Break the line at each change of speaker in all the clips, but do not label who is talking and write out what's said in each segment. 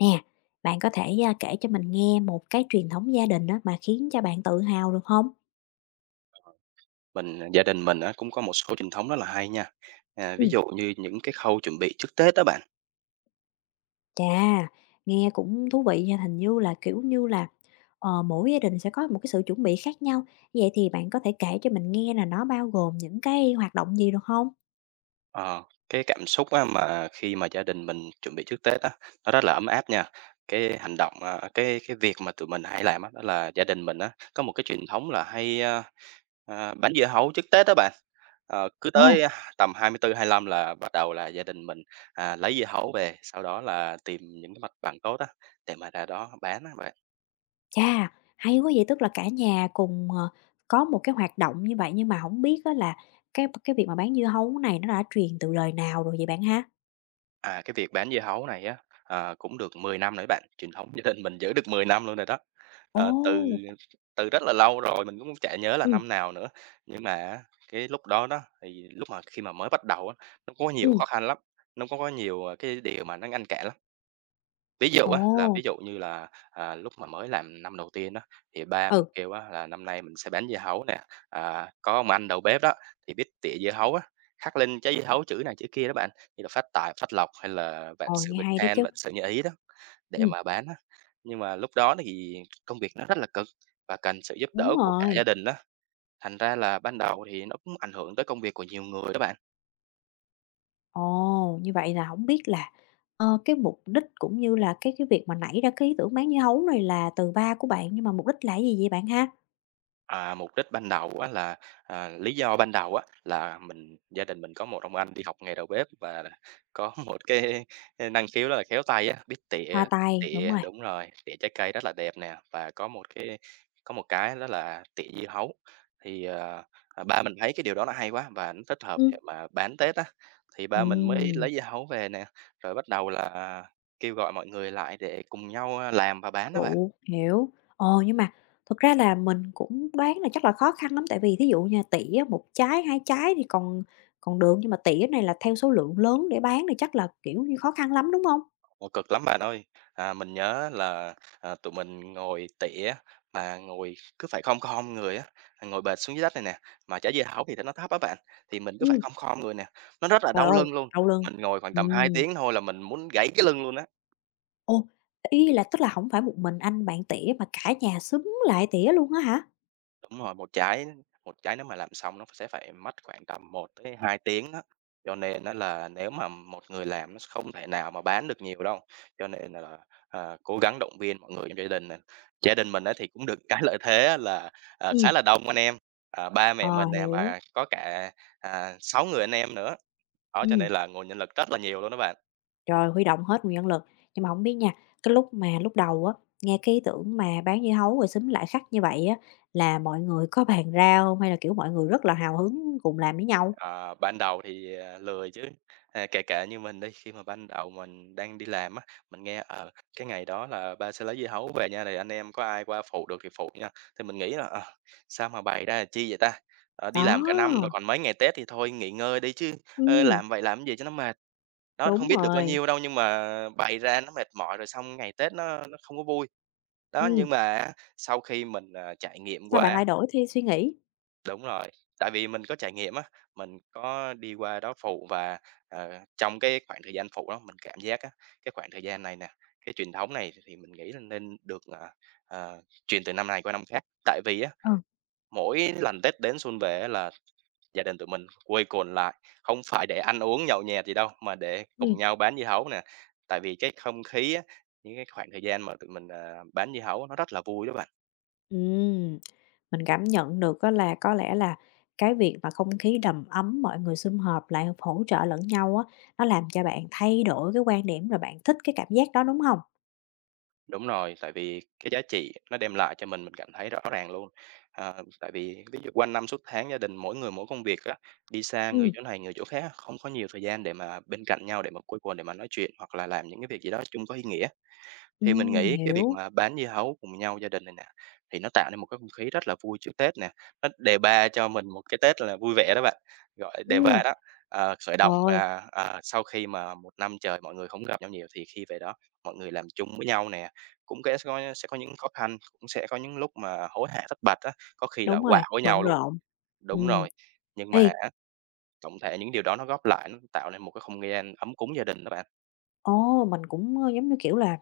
Nè, bạn có thể kể cho mình nghe một cái truyền thống gia đình á mà khiến cho bạn tự hào được không?
Mình gia đình mình á, cũng có một số truyền thống rất là hay nha.
Ừ,
Ví dụ như những cái khâu chuẩn bị trước Tết đó bạn,
chà, nghe cũng thú vị nha, hình như là, kiểu như là mỗi gia đình sẽ có một cái sự chuẩn bị khác nhau, vậy thì bạn có thể kể cho mình nghe là nó bao gồm những cái hoạt động gì được không?
ờ, cái cảm xúc á, mà khi mà gia đình mình chuẩn bị trước Tết á, nó rất là ấm áp nha. Cái hành động, cái việc mà tụi mình hay làm á, đó là gia đình mình á, có một cái truyền thống là hay, bắn dưa hấu trước Tết đó bạn. Ờ, cứ
Ồ,
tới tầm 24, lăm là bắt đầu là gia đình mình, lấy dưa hấu về, sau đó là tìm những cái mặt bằng tốt á, để mà ra đó bán á bạn.
chà, hay quá vậy, tức là cả nhà cùng có một cái hoạt động như vậy nhưng mà không biết á là cái việc mà bán dưa hấu này nó đã truyền từ đời nào rồi vậy bạn ha?
À, cái việc bán dưa hấu này á, ờ, cũng được 10 năm rồi bạn, truyền thống gia đình mình giữ được 10 năm luôn rồi đó.
Ồ,
Ờ, từ từ rất là lâu rồi, mình cũng chả nhớ là
ừm,
năm nào nữa, nhưng mà á, cái lúc đó đó, thì lúc mà khi mà mới bắt đầu á, nó có nhiều
ừm,
khó khăn lắm, nó có nhiều, cái điều mà nó ngăn cản lắm. Ví dụ á, là
ồ,
ví dụ như là, lúc mà mới làm năm đầu tiên đó thì ba mình
ừ.
kêu á là "Năm nay mình sẽ bán dưa hấu nè, à, có ông anh đầu bếp đó thì biết tỉa dưa hấu á, khắc lên trái dưa hấu chữ này chữ kia" đó bạn, như là "Phát tài, Phát lộc" hay là "Vạn
Ờ,
sự
nghe
bình
hay đó
an,
chứ.
vạn sự như ý" đó, để
Ừm,
mà bán á. Nhưng mà lúc đó thì công việc nó rất là cực và cần sự giúp
đúng
đỡ của cả gia
rồi.
đình đó, thành ra là ban đầu thì nó cũng ảnh hưởng tới công việc của nhiều người đó bạn.
Ồ, như vậy là không biết là cái mục đích cũng như là cái việc mà nảy ra cái ý tưởng bán dưa hấu này là từ ba của bạn, nhưng mà mục đích là cái gì vậy bạn ha?
À, mục đích ban đầu á là lý do ban đầu á là gia đình mình có một ông anh đi học nghề đầu bếp và có một cái năng khiếu đó là khéo tay á, biết
Hòa
tỉa
tài, đúng
tỉa
rồi.
đúng rồi, tỉa trái cây rất là đẹp nè và có một cái đó là tỉa dưa hấu. Thì, ba mình thấy cái điều đó là hay quá và nó thích hợp để
Ừm,
mà bán Tết á, thì ba mình mới
ừm,
lấy dưa hấu về nè, rồi bắt đầu là kêu gọi mọi người lại để cùng nhau, làm và bán đó bạn.
đủ, hiểu. Ồ, nhưng mà thực ra là mình cũng đoán là chắc là khó khăn lắm, tại vì thí dụ nha, tỉa một trái, 2 trái thì còn còn được, nhưng mà tỉa này là theo số lượng lớn để bán thì chắc là, kiểu như, khó khăn lắm, đúng không?
Ồ, cực lắm bạn ơi. À, mình nhớ là, tụi mình ngồi tỉa mà ngồi cứ phải khom khom người á, ngồi bệt xuống dưới đất này nè, mà trả dưa hấu thì nó thấp á bạn, thì mình cứ phải
Ừm,
khom khom người nè, nó rất là
trời
đau
ơi,
lưng luôn.
đau lưng.
Mình ngồi khoảng tầm 2
Ừm.
tiếng thôi là mình muốn gãy cái lưng luôn á.
Ồ, ý là tức là hổng phải một mình anh bạn tỉa mà cả nhà xúm lại tỉa luôn á hả?
Đúng rồi, một trái nếu mà làm xong nó sẽ phải mất khoảng tầm 1 tới 2 tiếng đó, cho nên nó là nếu mà một người làm nó không thể nào mà bán được nhiều đâu. Cho nên là, ờ, cố gắng động viên mọi người trong gia đình này. Gia đình mình á thì cũng được cái lợi thế á là, ờ,
Ừm.
khá là đông anh em, ờ, ba mẹ
Ờ,
mình nè
hiểu,
và có cả, 6 người anh em nữa, đó, cho
ừm,
nên là nguồn nhân lực rất là nhiều luôn đó bạn.
rồi huy động hết nguồn nhân lực. Nhưng mà hổng biết nha, cái lúc mà lúc đầu á, nghe cái ý tưởng mà bán dưa hấu rồi xúm lại khắc như vậy á, là mọi người có bàn ra hông? Hay là, kiểu, mọi người rất là hào hứng cùng làm với nhau?
Ờ, ban đầu thì, lười chứ, kể cả như mình đi, khi mà ban đầu mình đang đi làm á, mình nghe, ở cái ngày đó là ba sẽ lấy dưa hấu về nha, rồi anh em có ai qua phụ được thì phụ nha. Thì mình nghĩ là, ờ, sao mà bày ra là chi vậy ta? Ờ, đi làm cả năm rồi
Đó,
còn mấy ngày Tết thì thôi nghỉ ngơi đi chứ,
ừm,
làm vậy làm gì cho nó mệt. Đó, không
đúng
biết được bao
rồi,
nhiêu đâu nhưng mà bày ra nó mệt mỏi rồi xong ngày Tết nó không có vui. Đó,
ừm,
nhưng mà á, sau khi mình, trải nghiệm
sao
qua
bạn
á,
lại đổi thi suy nghĩ?
đúng rồi, tại vì mình có trải nghiệm á, mình có đi qua đó phụ và, ờ, trong cái khoảng thời gian phụ đó mình cảm giác á, cái khoảng thời gian này nè, cái truyền thống này thì mình nghĩ là nên được, truyền từ năm này qua năm khác. Tại vì á,
Ừ.
mỗi lần Tết đến xuân về á là gia đình tụi mình quây quần lại, không phải để ăn uống nhậu nhẹt gì đâu, mà để cùng
Ừm,
nhau bán dưa hấu nè. Tại vì cái không khí á, những cái khoảng thời gian mà tụi mình, bán dưa hấu nó rất là vui đó bạn.
ừm. Mình cảm nhận được á là có lẽ là cái việc mà không khí đầm ấm, mọi người sum họp lại hỗ trợ lẫn nhau á, nó làm cho bạn thay đổi cái quan điểm rồi bạn thích cái cảm giác đó, đúng không?
Đúng rồi, tại vì cái giá trị nó đem lại cho mình cảm thấy rõ ràng luôn. Ờ, tại vì ví dụ quanh năm suốt tháng gia đình mỗi người mỗi công việc á, đi xa người
Ừm,
chỗ này người chỗ khác, không có nhiều thời gian để mà bên cạnh nhau để mà quây quần để mà nói chuyện hoặc là làm những cái việc gì đó chung có ý nghĩa. Thì mình nghĩ cái việc
hiểu,
mà bán dưa hấu cùng nhau gia đình này nè, thì nó tạo nên một cái không khí rất là vui trước Tết nè, nó đề ba cho mình một cái Tết là vui vẻ đó bạn. Gọi đề ba
ừm,
đó, ờ, khởi
trời
động
ơi,
là, sau khi mà một năm trời mọi người không gặp nhau nhiều thì khi về đó mọi người làm chung với nhau nè, cũng cái sẽ có những khó khăn, cũng sẽ có những lúc mà hối hả thất bạch á, có khi là
đúng rồi,
quạu với nhau
bận
luôn.
rộn.
Đúng
Ừm.
rồi, nhưng mà
Ê,
á, tổng thể những điều đó nó góp lại nó tạo nên một cái không gian ấm cúng gia đình đó bạn.
ồ, mình cũng giống như, kiểu là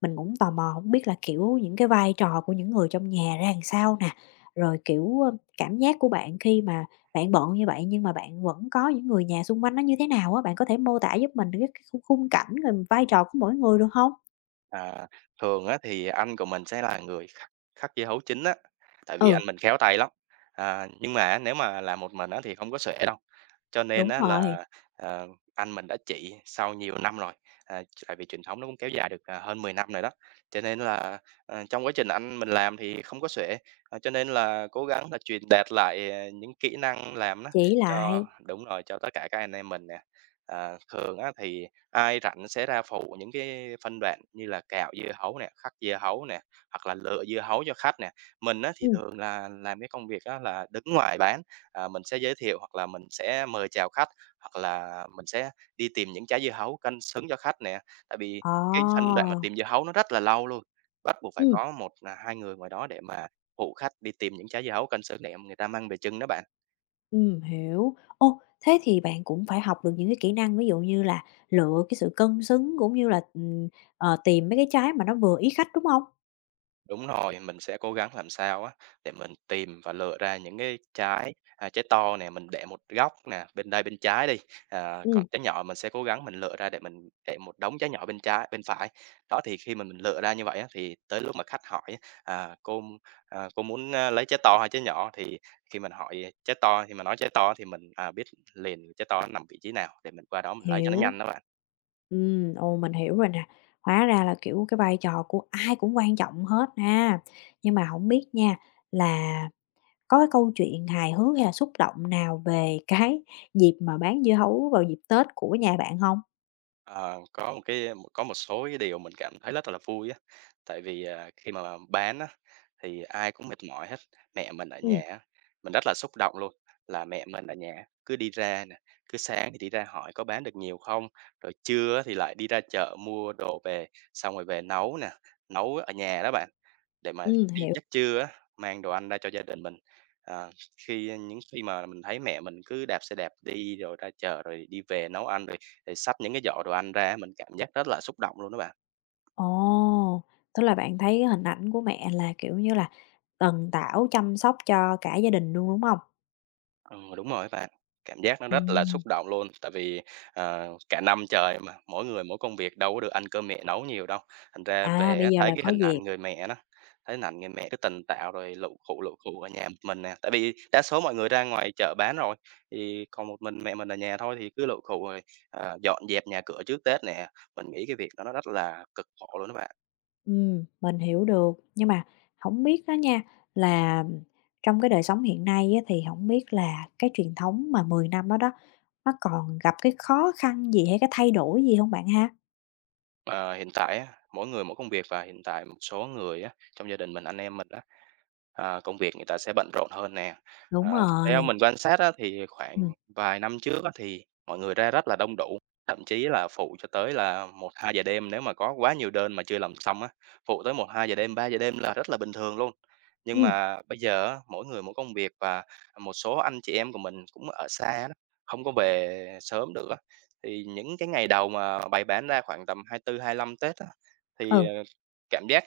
Mình cũng tò mò không biết là, kiểu, những cái vai trò của những người trong nhà ra làm sao nè, rồi, kiểu cảm giác của bạn khi mà bạn bận như vậy nhưng mà bạn vẫn có những người nhà xung quanh nó như thế nào á? Bạn có thể mô tả giúp mình cái khung khung cảnh rồi vai trò của mỗi người được không?
À, thường á thì anh của mình sẽ là người khắc khắc dưa hấu chính á, tại vì anh
Ừ,
mình khéo tay lắm. À, nhưng mà nếu mà làm một mình á thì không có xuể đâu, cho nên
đúng
á
rồi,
là, ờ, anh mình đã chỉ sau nhiều năm rồi, tại vì truyền thống nó cũng kéo dài được, hơn 10 năm rồi đó. Cho nên là, ờ, trong quá trình anh mình làm thì không có xuể, cho nên là cố gắng là truyền đạt lại, ờ, những kỹ năng làm đó
chỉ
cho
lại.
đúng rồi, cho tất cả các anh em mình nè. À, thường á thì ai rảnh sẽ ra phụ những cái phân đoạn như là cạo dưa hấu nè, khắc dưa hấu nè, hoặc là lựa dưa hấu cho khách nè. Mình á, thì
Ừ.
thường là làm cái công việc á, là đứng ngoài bán, mình sẽ giới thiệu hoặc là mình sẽ mời chào khách, hoặc là mình sẽ đi tìm những trái dưa hấu canh xứng cho khách nè. Tại vì cái phân
Ồ.
đoạn mà tìm dưa hấu nó rất là lâu luôn, bắt buộc phải
Ừ.
có một 2 người ngoài đó để mà phụ khách đi tìm những trái dưa hấu canh xứng để người ta mang về chưng đó bạn.
Ừ. Hiểu. Ô, thế thì bạn cũng phải học được những cái kỹ năng ví dụ như là lựa cái sự cân xứng cũng như là tìm mấy cái trái mà nó vừa ý khách, đúng không?
Đúng rồi, mình sẽ cố gắng làm sao á để mình tìm và lựa ra những cái trái, trái to nè, mình để một góc nè, bên đây bên trái đi, còn
Ừ.
trái nhỏ mình sẽ cố gắng mình lựa ra để mình để một đống trái nhỏ bên trái bên phải. Đó, thì khi mà mình lựa ra như vậy á, thì tới lúc mà khách hỏi "Cô, cô muốn, lấy trái to hay trái nhỏ?" Thì khi mình hỏi trái to thì mà nói trái to thì mình, biết liền trái to nó nằm vị trí nào để mình qua đó mình lấy cho nó
Hiểu.
nhanh đó bạn.
Ừ, ồ, mình hiểu rồi nè. Hóa ra là, kiểu, cái vai trò của ai cũng quan trọng hết ha. Nhưng mà không biết nha, là có cái câu chuyện hài hước hay là xúc động nào về cái dịp mà bán dưa hấu vào dịp Tết của nhà bạn không?
Ờ, có một số cái điều mình cảm thấy rất là vui á, tại vì, khi mà bán á, thì ai cũng mệt mỏi hết. Mẹ mình ở nhà
Ừm,
á, mình rất là xúc động luôn, là mẹ mình ở nhà cứ đi ra nè, cứ sáng thì đi ra hỏi có bán được nhiều không, rồi trưa á thì lại đi ra chợ mua đồ về, xong rồi về nấu nè, nấu ở nhà đó bạn. Để mà khi
hiểu.
giấc trưa á, mang đồ ăn ra cho gia đình mình. Ờ, những khi mà mình thấy mẹ mình cứ đạp xe đạp đi rồi ra chợ rồi đi về nấu ăn, rồi rồi xách những cái giỏ đồ ăn ra mình cảm giác rất là xúc động luôn đó bạn.
Ồ, tức là bạn thấy cái hình ảnh của mẹ là, kiểu như là, tần tảo chăm sóc cho cả gia đình luôn, đúng không?
Ờ, đúng rồi á bạn, cảm giác nó rất là xúc
Ừm,
động luôn, tại vì, cả năm trời mà, mỗi người mỗi công việc đâu có được ăn cơm mẹ nấu nhiều đâu. Thành ra
à,
về á,
bây giờ
thấy
là
cái
có
hình
dịp.
ảnh người mẹ đó, thấy hình ảnh người mẹ cứ tình tạo rồi lụ khụ ở nhà một mình nè, tại vì đa số mọi người ra ngoài chợ bán rồi, thì còn một mình mẹ mình ở nhà thôi thì cứ lụ khụ rồi, dọn dẹp nhà cửa trước Tết nè. Mình nghĩ cái việc đó nó rất là cực khổ luôn đó bạn.
Mình hiểu được, nhưng mà không biết đó nha, là trong cái đời sống hiện nay á, thì không biết là cái truyền thống mà 10 năm đó đó, nó còn gặp cái khó khăn gì hay cái thay đổi gì không bạn ha?
Ờ, hiện tại á, mỗi người mỗi công việc và hiện tại một số người á, trong gia đình mình, anh em mình á, công việc người ta sẽ bận rộn hơn nè.
Đúng
Theo
rồi,
mình quan sát á, thì khoảng
ừm,
vài năm trước á, thì mọi người ra rất là đông đủ, thậm chí là phụ cho tới là một hai giờ đêm nếu mà có quá nhiều đơn mà chưa làm xong á, phụ tới một hai giờ đêm, ba giờ đêm là rất là bình thường luôn. Nhưng
ừm,
mà bây giờ á, mỗi người mỗi công việc và một số anh chị em của mình cũng ở xa đó, không có về sớm được. Thì những cái ngày đầu mà bày bán ra khoảng tầm 24 hai 25 Tết á, thì,
ừ,
cảm giác,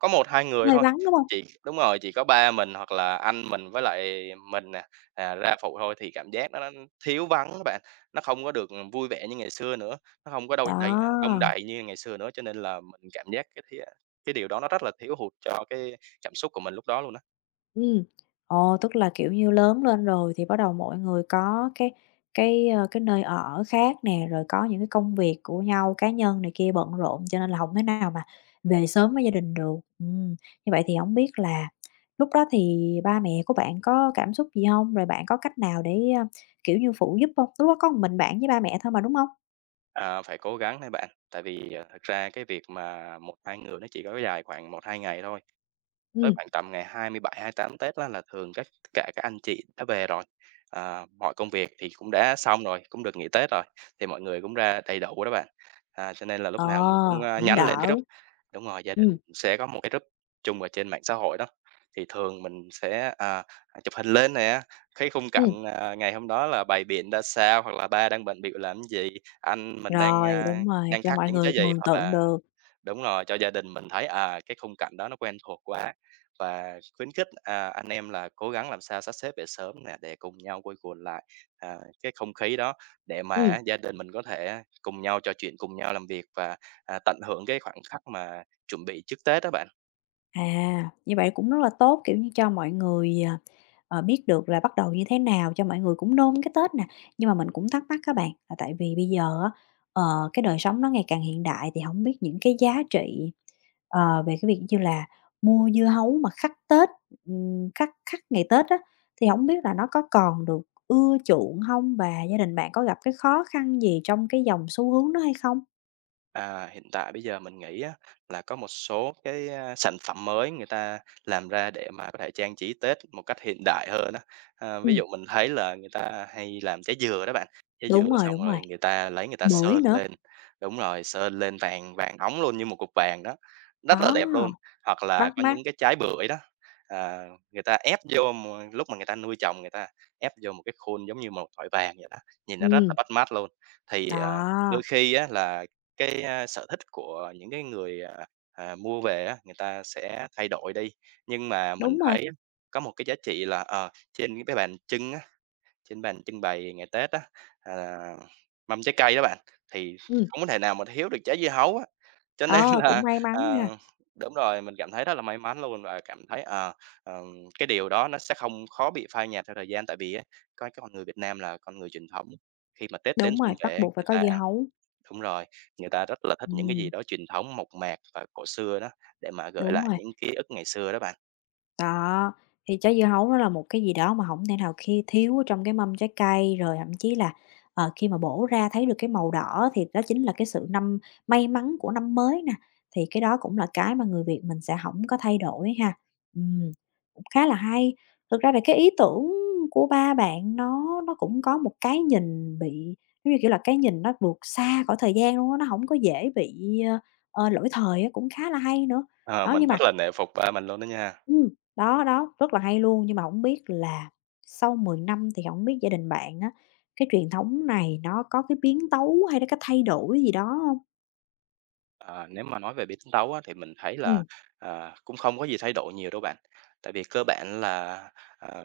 có một 2 người
hơi
thôi,
vắng, đúng không?
chỉ đúng rồi, chỉ có ba mình hoặc là anh mình với lại mình nè, ra phụ thôi thì cảm giác nó thiếu vắng các bạn. Nó không có được vui vẻ như ngày xưa nữa, nó không có đông đẩy đông đong
Đó.
đầy như ngày xưa nữa, cho nên là mình cảm giác cái thía cái điều đó nó rất là thiếu hụt cho cái cảm xúc của mình lúc đó luôn á.
Ừ, ồ, tức là, kiểu như, lớn lên rồi thì bắt đầu mỗi người có cái nơi ở khác nè, rồi có những cái công việc của nhau, cá nhân này kia bận rộn cho nên là không thể nào mà về sớm với gia đình được. Như vậy thì không biết là lúc đó thì ba mẹ của bạn có cảm xúc gì không? Rồi bạn có cách nào để kiểu như, phụ giúp không? Lúc đó có một mình bạn với ba mẹ thôi mà, đúng không?
Phải cố gắng thôi bạn, tại vì, thực ra cái việc mà một 2 người nó chỉ có dài khoảng một 2 ngày thôi. Tới
Ừ,
khoảng tầm ngày 27, 28 Tết á là thường cả các anh chị đã về rồi, mọi công việc thì cũng đã xong rồi, cũng được nghỉ Tết rồi, thì mọi người cũng ra đầy đủ đó bạn. Cho nên là lúc
ờ,
nào mình cũng,
cũng
nhắn lên cái
đỡ.
group đúng rồi, gia đình
Ừ,
sẽ có một cái group chung ở trên mạng xã hội đó, thì thường mình sẽ, chụp hình lên nè, cái khung
ừ,
cảnh, ngày hôm đó là bày biện ra sao, hoặc là ba đang bận bịu làm gì, anh mình đang,
rồi,
a,
đúng rồi,
đang
cho
khắc
mọi
những cái
người
gì.
mường
Hoặc
tượng
là
được.
Đúng rồi, cho gia đình mình thấy, cái khung cảnh đó nó quen thuộc quá và khuyến khích, anh em là cố gắng làm sao sắp xếp về sớm nè, để cùng nhau quây quần lại, à, cái không khí đó để
Ừm.
mà gia đình mình có thể cùng nhau trò chuyện, cùng nhau làm việc và, tận hưởng cái khoảng khắc mà chuẩn bị trước Tết đó bạn.
À, như vậy cũng rất là tốt, kiểu như, cho mọi người biết được là bắt đầu như thế nào, cho mọi người cũng nôn cái Tết nè. Nhưng mà mình cũng thắc mắc các bạn, là tại vì bây giờ á, ờ, cái đời sống nó ngày càng hiện đại thì không biết những cái giá trị về cái việc như là mua dưa hấu mà khắc Tết khắc khắc ngày Tết á, thì không biết là nó có còn được ưa chuộng không? Và gia đình bạn có gặp cái khó khăn gì trong cái dòng xu hướng đó hay không?
Hiện tại bây giờ mình nghĩ á, là có một số cái, sản phẩm mới người ta làm ra để mà có thể trang trí Tết một cách hiện đại hơn á. Ví
Ừm,
dụ mình thấy là người ta hay làm trái dừa đó bạn, trái dừa xong
đúng rồi,
rồi người ta lấy người ta
bưởi
sơn
nữa,
lên đúng rồi, sơn lên vàng vàng óng luôn như một cục vàng đó, rất là
đó,
đẹp luôn. Hoặc là
bắt
có những
mắt,
cái trái bưởi đó, à, người ta ép vô mà lúc mà người ta nuôi trồng, người ta ép vô một cái khuôn giống như một thỏi vàng vậy đó, nhìn nó rất là
ừ.
bắt mắt luôn. Thì, đôi
Đó,
khi á là cái, sở thích của những cái người, mua về á, người ta sẽ thay đổi đi. Nhưng mà mình
đúng rồi,
thấy á, có một cái giá trị là, trên cái bàn trưng á, trên bàn trưng bày ngày Tết á, à, mâm trái cây đó bạn, thì
ừ,
không có thể nào mà thiếu được trái dưa hấu á. Cho nên
ờ,
là,
cũng may mắn
à
ha,
đúng rồi, mình cảm thấy rất là may mắn luôn và cảm thấy, cái điều đó nó sẽ không khó bị phai nhạt theo thời gian. Tại vì á, coi cái con người Việt Nam là con người truyền thống, khi mà Tết đến
đúng
xuân
rồi, bắt
về
buộc phải
người
có
ta.
dưa hấu,
Đúng rồi, người ta rất là thích những cái gì
ừm,
đó truyền thống, mộc mạc và cổ xưa đó, để mà gợi
đúng
lại
rồi.
những ký ức ngày xưa đó bạn.
Đó, thì trái dưa hấu nó là một cái gì đó mà hổng thể nào khi thiếu ở trong cái mâm trái cây, rồi thậm chí là khi mà bổ ra thấy được cái màu đỏ thì đó chính là cái sự năm may mắn của năm mới nè, thì cái đó cũng là cái mà người Việt mình sẽ hổng có thay đổi ha. Ừm, cũng khá là hay. Thực ra là cái ý tưởng của ba bạn nó cũng có một cái nhìn bị giống như, kiểu là, cái nhìn nó vượt xa khỏi thời gian luôn á, nó hổng có dễ bị lỗi thời á, cũng khá là hay nữa.
Ờ,
Đó,
mình
nhưng
rất
mà
là nể phục ba mình luôn đó nha.
Ừm, đó, đó, rất là hay luôn. Nhưng mà hổng biết là sau 10 năm thì hổng biết gia đình bạn á, cái truyền thống này nó có cái biến tấu hay là cái thay đổi gì đó hông?
Ờ, nếu mà nói về bể tính tấu á, thì mình thấy là,
Ừm,
cũng không có gì thay đổi nhiều đâu bạn. Tại vì cơ bản là, ờ,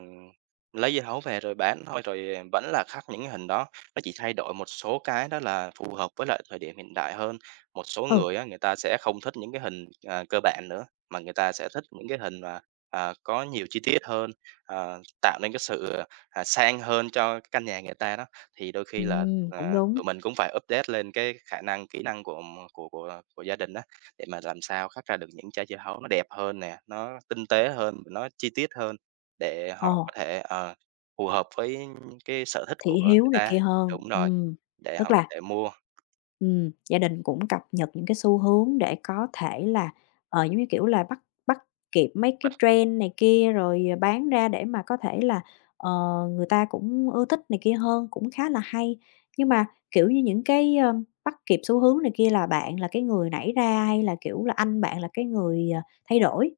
lấy dưa hấu về rồi bán thôi, rồi vẫn là khắc những cái hình đó. Nó chỉ thay đổi một số cái đó là phù hợp với lại thời điểm hiện đại hơn. Một số
ừ,
người á, người ta sẽ không thích những cái hình, cơ bản nữa, mà người ta sẽ thích những cái hình mà, có nhiều chi tiết hơn, tạo nên cái sự, sang hơn cho cái căn nhà người ta đó. Thì đôi khi là
cũng
và
đúng.
tụi mình cũng phải update lên cái khả năng, kỹ năng của gia đình đó để mà làm sao khắc ra được những trái dưa hấu nó đẹp hơn nè, nó tinh tế hơn, nó chi tiết hơn để
Ờ,
họ có thể, phù hợp với cái sở thích
thị
của người
hiếu này
ta.
kia hơn,
Đúng rồi, để
tức
họ có
là
thể mua.
Gia đình cũng cập nhật những cái xu hướng để có thể là giống như kiểu là, bắt bắt kịp mấy cái trend này kia, rồi bán ra để mà có thể là, ờ, người ta cũng ưa thích này kia hơn, cũng khá là hay. Nhưng mà, kiểu như, những cái bắt kịp xu hướng này kia là bạn là cái người nảy ra hay là, kiểu là, anh bạn là cái người thay đổi?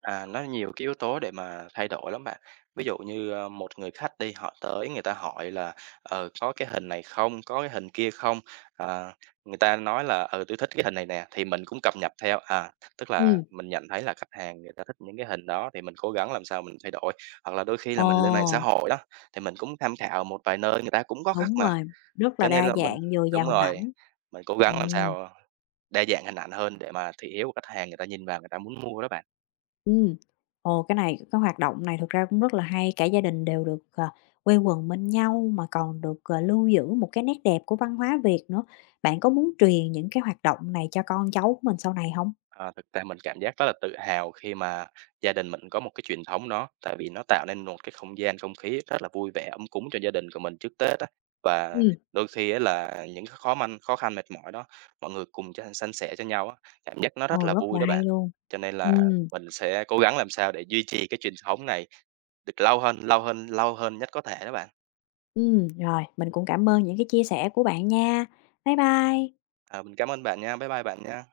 Nó nhiều cái yếu tố để mà thay đổi lắm bạn. Ví dụ như, một người khách đi, họ tới người ta hỏi là "Ờ, có cái hình này không? Có cái hình kia không?" Ờ, người ta nói là "Ừ, tôi thích cái hình này nè." Thì mình cũng cập nhật theo, tức là
Ừm,
mình nhận thấy là khách hàng người ta thích những cái hình đó thì mình cố gắng làm sao mình thay đổi. Hoặc là đôi khi là
ồ,
mình lên mạng xã hội đó, thì mình cũng tham khảo một vài nơi người ta cũng có khách
đúng
mà,
rồi, rất
cho
là
nên
đa
là mình
dạng, dồi
đúng
dào hình
rồi,
ảnh.
mình cố gắng làm
Ừm.
sao, đa dạng hình ảnh hơn để mà thị hiếu của khách hàng người ta nhìn vào người ta muốn mua đó bạn.
Ừ, ồ, cái hoạt động này thực ra cũng rất là hay, cả gia đình đều được quây quần bên nhau mà còn được lưu giữ một cái nét đẹp của văn hóa Việt nữa. Bạn có muốn truyền những cái hoạt động này cho con cháu của mình sau này không?
Thực ra mình cảm giác rất là tự hào khi mà gia đình mình có một cái truyền thống đó, tại vì nó tạo nên một cái không gian, không khí rất là vui vẻ, ấm cúng cho gia đình của mình trước Tết á. Và
Ừ,
đôi khi ấy là những cái khó khăn, mệt mỏi đó, mọi người cùng chia san sẻ cho nhau á, cảm giác nó rất
ồ,
là
rất
vui
là
đó
hay
bạn.
luôn.
Cho nên
Ừ,
là mình sẽ cố gắng làm sao để duy trì cái truyền thống này được lâu hơn, lâu hơn, lâu hơn nhất có thể đó bạn.
rồi, mình cũng cảm ơn những cái chia sẻ của bạn nha. Bye bye.
Mình cảm ơn bạn nha, bye bye bạn nha.